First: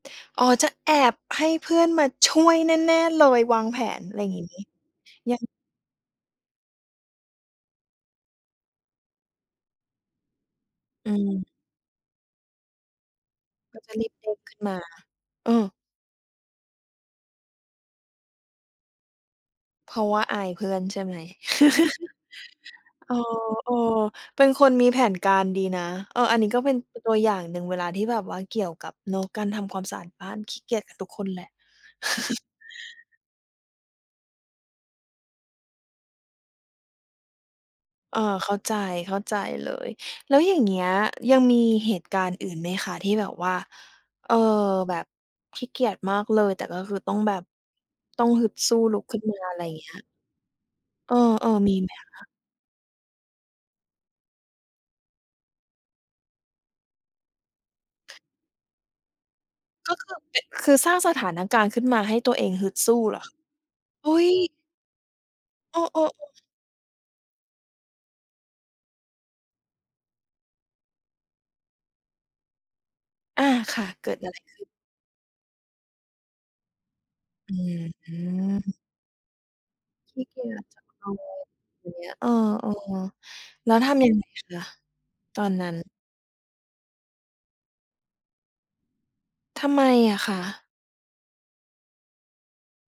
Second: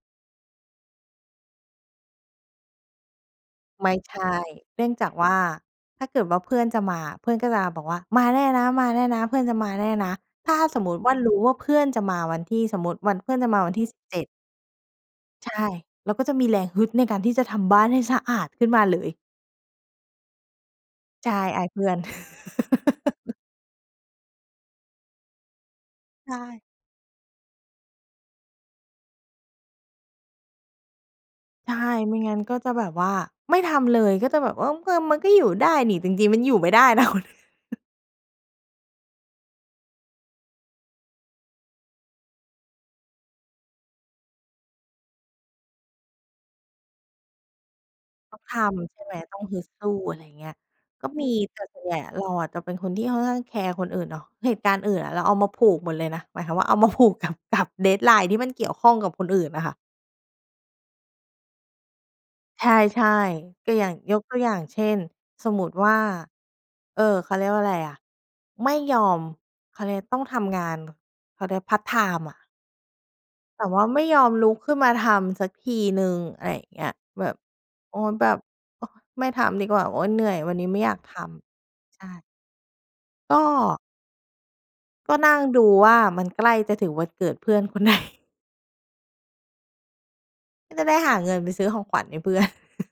อ๋อ จะแอบให้เพื่อนมาช่วยแน่ ๆ เลย วางแผไม่น ใอชะไรอย่า่ งงี้ เนื่องจากว่ยัา ง ถ้าเกิดว่าเพื่อนจะมาอะ เพื่อนก็จะบอกว่า "มาแน่นะ มาแน่นะ เพื่อนจะมาแน่นะ" ถ้าสมมุติวอื่า รู้ม ว่าเพื่อนจะมาวันที่ สมมุติวัน เพื่อนจะมาวันก็ที่ จสะิรบีเบจ็เด ด้งขึ้นมา เใชออ ่ เราก็จะมีแรงฮึดในการที่จะทำบ้านให้สะอาดขึ้นมาเลย เพราะว่าอายเพื่อนใช่ไหม? ใช่ อายเพื่อน เออ เออ เป็นคนมีแผนการดีนะ เออ ใชอันนี้ก็่ อีกเป็นตัวอย่างหนึ่ง เวลาที่แบบว่าเกี่ยวกับเนาะการทำความสะอาดบ้าน ขี้เกียจกันทุกคนแหละ ใช่ ไม่งั้นก็จะแบบว่า ไม่ทำเลย ก็จะแบบว่า "เออ มันก็อยู่ได้หนิ" จริง ๆ มันอยู่ไม่ได้ แล้ว เออ เข้าใจ เข้าใจเลย แล้วอย่างเงี้ยยังมีเหตุการณ์อื่นไหมคะที่แบบว่า เอ่อ แบบขี้เกียจมากเลย แต่ก็คือต้องแบบ ต้องต้องฮึดทสู้ำลใชุ่กไหม? ขึ้นตม้า องอฮะไึรดสเงีู้้ ย? อะไรเงี้ย ก็เอมี อ แต่ๆ มีส่วนไหใมหญ่ออะะคเระ? าอะจะเป็นคนที่ค่อนข้างแคร์คนอื่นเนาะ เหตุการณ์อื่นอะเราเอามาผูกหมดเลยนะ หมายความว่าเอามาผูก กับ กับ Deadline ที่มันเกี่ยวข้องกับคนอื่นอะค่ะ ก็คือเป็น คือสร้างสถานการณ์ขึ้นมาให้ตัวเองใฮชึดสู้่ เหรอ? ๆ ก็อย่าง อยุ๊กย ตัวอย่าง เช่น สมมุตเิอว่า อ ๆ ๆ เอ่อ เขาเรียกว่าอะไรอะ ไม่ยอม เขาเรียก ต้องทำงาน เขาเรียกพาร์ตไทม์อะ อา แต่คว่า่ะ ไม่เกิยดออะมไรลขุกึ้น? ขึ้นมาทำสักทีหนึ่ง อะไรอย่างเงี้ย แบบ อื้อโอ๊ฮย ืแบบ อ โอ๊ย ไม่ทำดีกว่า โอ๊ย ขเหนี้ื่อเยกีวัยนนจี้ไจมะ่อยากททำไรอย่างำ ใชเงี้ย เ่ ออ กๆ แล้็ วทำยังไงคะ? ก็นัต่งอนดนูั้น ว่า มันใกล้จะถึงวันเกิดเพื่อนคน ไหน ทำไมอะคะ? ก็จะได้หาเงินไปซื้อของขวัญให้ เพื่อน